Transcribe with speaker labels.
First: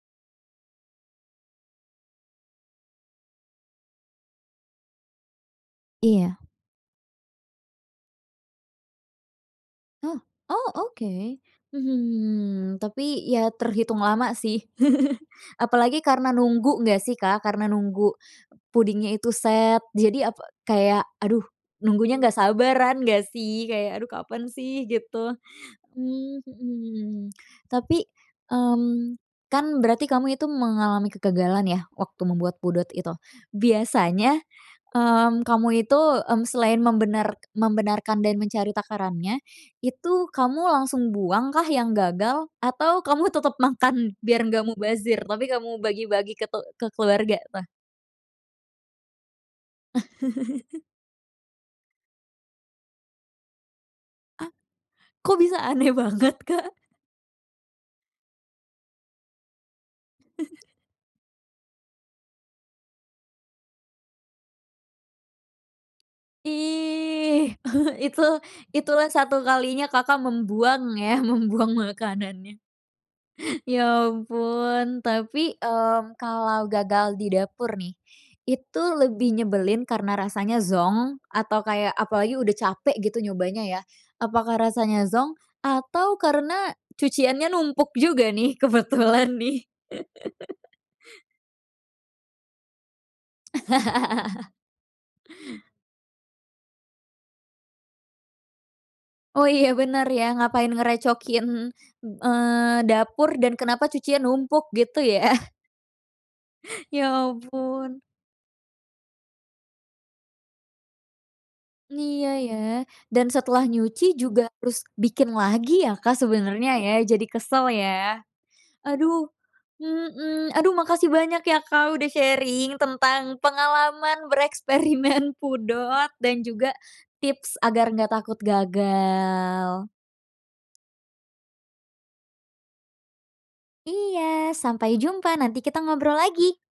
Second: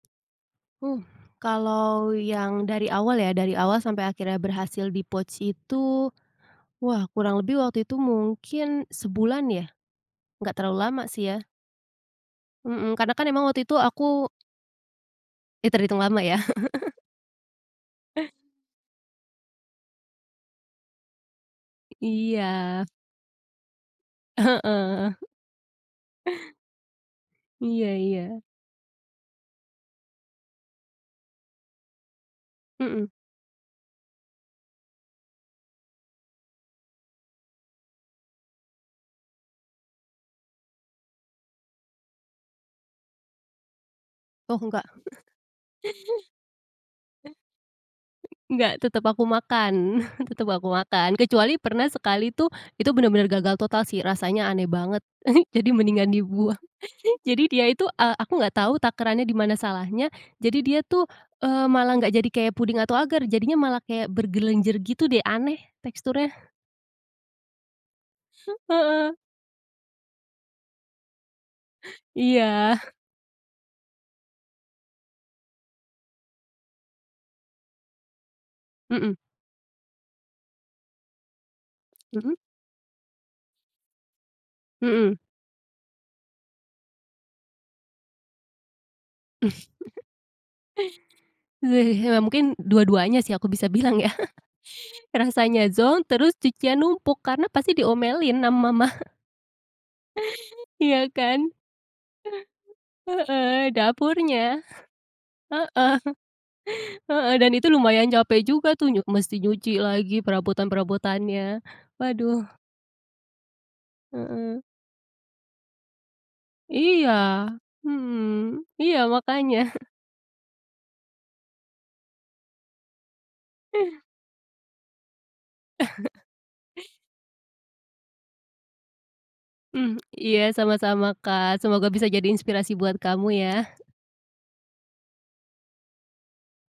Speaker 1: Uh, kalau yang dari awal ya, dari awal sampai akhirnya berhasil di-pouch itu,
Speaker 2: Iya.
Speaker 1: wah kurang lebih waktu itu mungkin sebulan ya.
Speaker 2: Oh?
Speaker 1: Nggak
Speaker 2: Oh,
Speaker 1: terlalu lama sih
Speaker 2: oke.
Speaker 1: ya.
Speaker 2: Hmm,
Speaker 1: Mhm, karena
Speaker 2: tapi
Speaker 1: kan emang
Speaker 2: ya
Speaker 1: waktu itu
Speaker 2: terhitung
Speaker 1: aku
Speaker 2: lama sih.
Speaker 1: Ih,
Speaker 2: Apalagi
Speaker 1: terhitung lama
Speaker 2: karena
Speaker 1: ya?
Speaker 2: nunggu nggak sih, Kak, karena nunggu pudingnya itu set, jadi apa, kayak aduh nunggunya nggak
Speaker 1: Iya.
Speaker 2: sabaran nggak sih, kayak, "Aduh kapan sih?"
Speaker 1: Heeh.
Speaker 2: Gitu. Mmm, mhm.
Speaker 1: Iya
Speaker 2: Tapi,
Speaker 1: iya.
Speaker 2: mmm, kan berarti kamu itu mengalami kegagalan ya waktu membuat pudot
Speaker 1: Mhm.
Speaker 2: itu. Biasanya mmm, kamu itu, mmm, selain membenar membenarkan dan mencari takarannya, itu kamu langsung buangkah yang gagal? Atau kamu tetep makan biar
Speaker 1: Oh,
Speaker 2: nggak
Speaker 1: enggak.
Speaker 2: mubazir, tapi kamu bagi-bagi ke te ke keluarga tuh?
Speaker 1: Nggak, tetep aku makan, tetep aku makan. Kecuali pernah sekali tuh, itu bener-bener gagal total sih rasanya
Speaker 2: Ah?
Speaker 1: aneh banget.
Speaker 2: Kok bisa
Speaker 1: Jadi
Speaker 2: aneh
Speaker 1: mendingan
Speaker 2: banget,
Speaker 1: dibuang.
Speaker 2: Kak?
Speaker 1: Jadi dia itu eee, aku nggak tahu takarannya di mana salahnya. Jadi dia tuh, eee, malah nggak jadi kayak puding atau ager, jadinya malah kayak bergelenjer gitu deh aneh teksturnya.
Speaker 2: Ih! Itu, itulah
Speaker 1: Heeh.
Speaker 2: satu kalinya Kakak membuang ya, membuang makanannya.
Speaker 1: Iya.
Speaker 2: Ya ampun. Tapi mmm, kalau gagal di dapur nih, itu
Speaker 1: Mhm.
Speaker 2: lebih nyebelin karena rasanya zonk atau kayak
Speaker 1: Mhm.
Speaker 2: apalagi udah capek gitu nyobanya ya, apakah rasanya
Speaker 1: Mhm.
Speaker 2: zonk atau karena cuciannya numpuk juga nih kebetulan nih?
Speaker 1: Ya mungkin dua-duanya sih aku bisa bilang ya rasanya zonk terus cucian numpuk karena pasti diomelin sama mama.
Speaker 2: Oh, iya bener ya, ngapain
Speaker 1: Iya kan?
Speaker 2: ngerecokin, eee, dapur dan
Speaker 1: Heeh,
Speaker 2: kenapa cucian
Speaker 1: dapurnya.
Speaker 2: numpuk gitu ya?
Speaker 1: Heeh.
Speaker 2: Ya
Speaker 1: Heeh, dan itu
Speaker 2: ampun.
Speaker 1: lumayan capek juga tuh nyu mesti nyuci lagi perabotan-perabotannya.
Speaker 2: Iya
Speaker 1: Waduh.
Speaker 2: ya. Dan setelah nyuci juga
Speaker 1: Heeh.
Speaker 2: harus bikin lagi ya, Kak, sebenarnya ya,
Speaker 1: Iya.
Speaker 2: jadi kesel ya.
Speaker 1: Hmm, iya
Speaker 2: Aduh!
Speaker 1: makanya.
Speaker 2: Mhm. Aduh makasih banyak ya, Kak, udah sharing tentang pengalaman bereksperimen pudot dan juga tips agar enggak takut gagal.
Speaker 1: Hmm, iya sama-sama, Kak. Semoga bisa jadi inspirasi buat kamu ya!
Speaker 2: Iya sampai jumpa, nanti kita ngobrol lagi.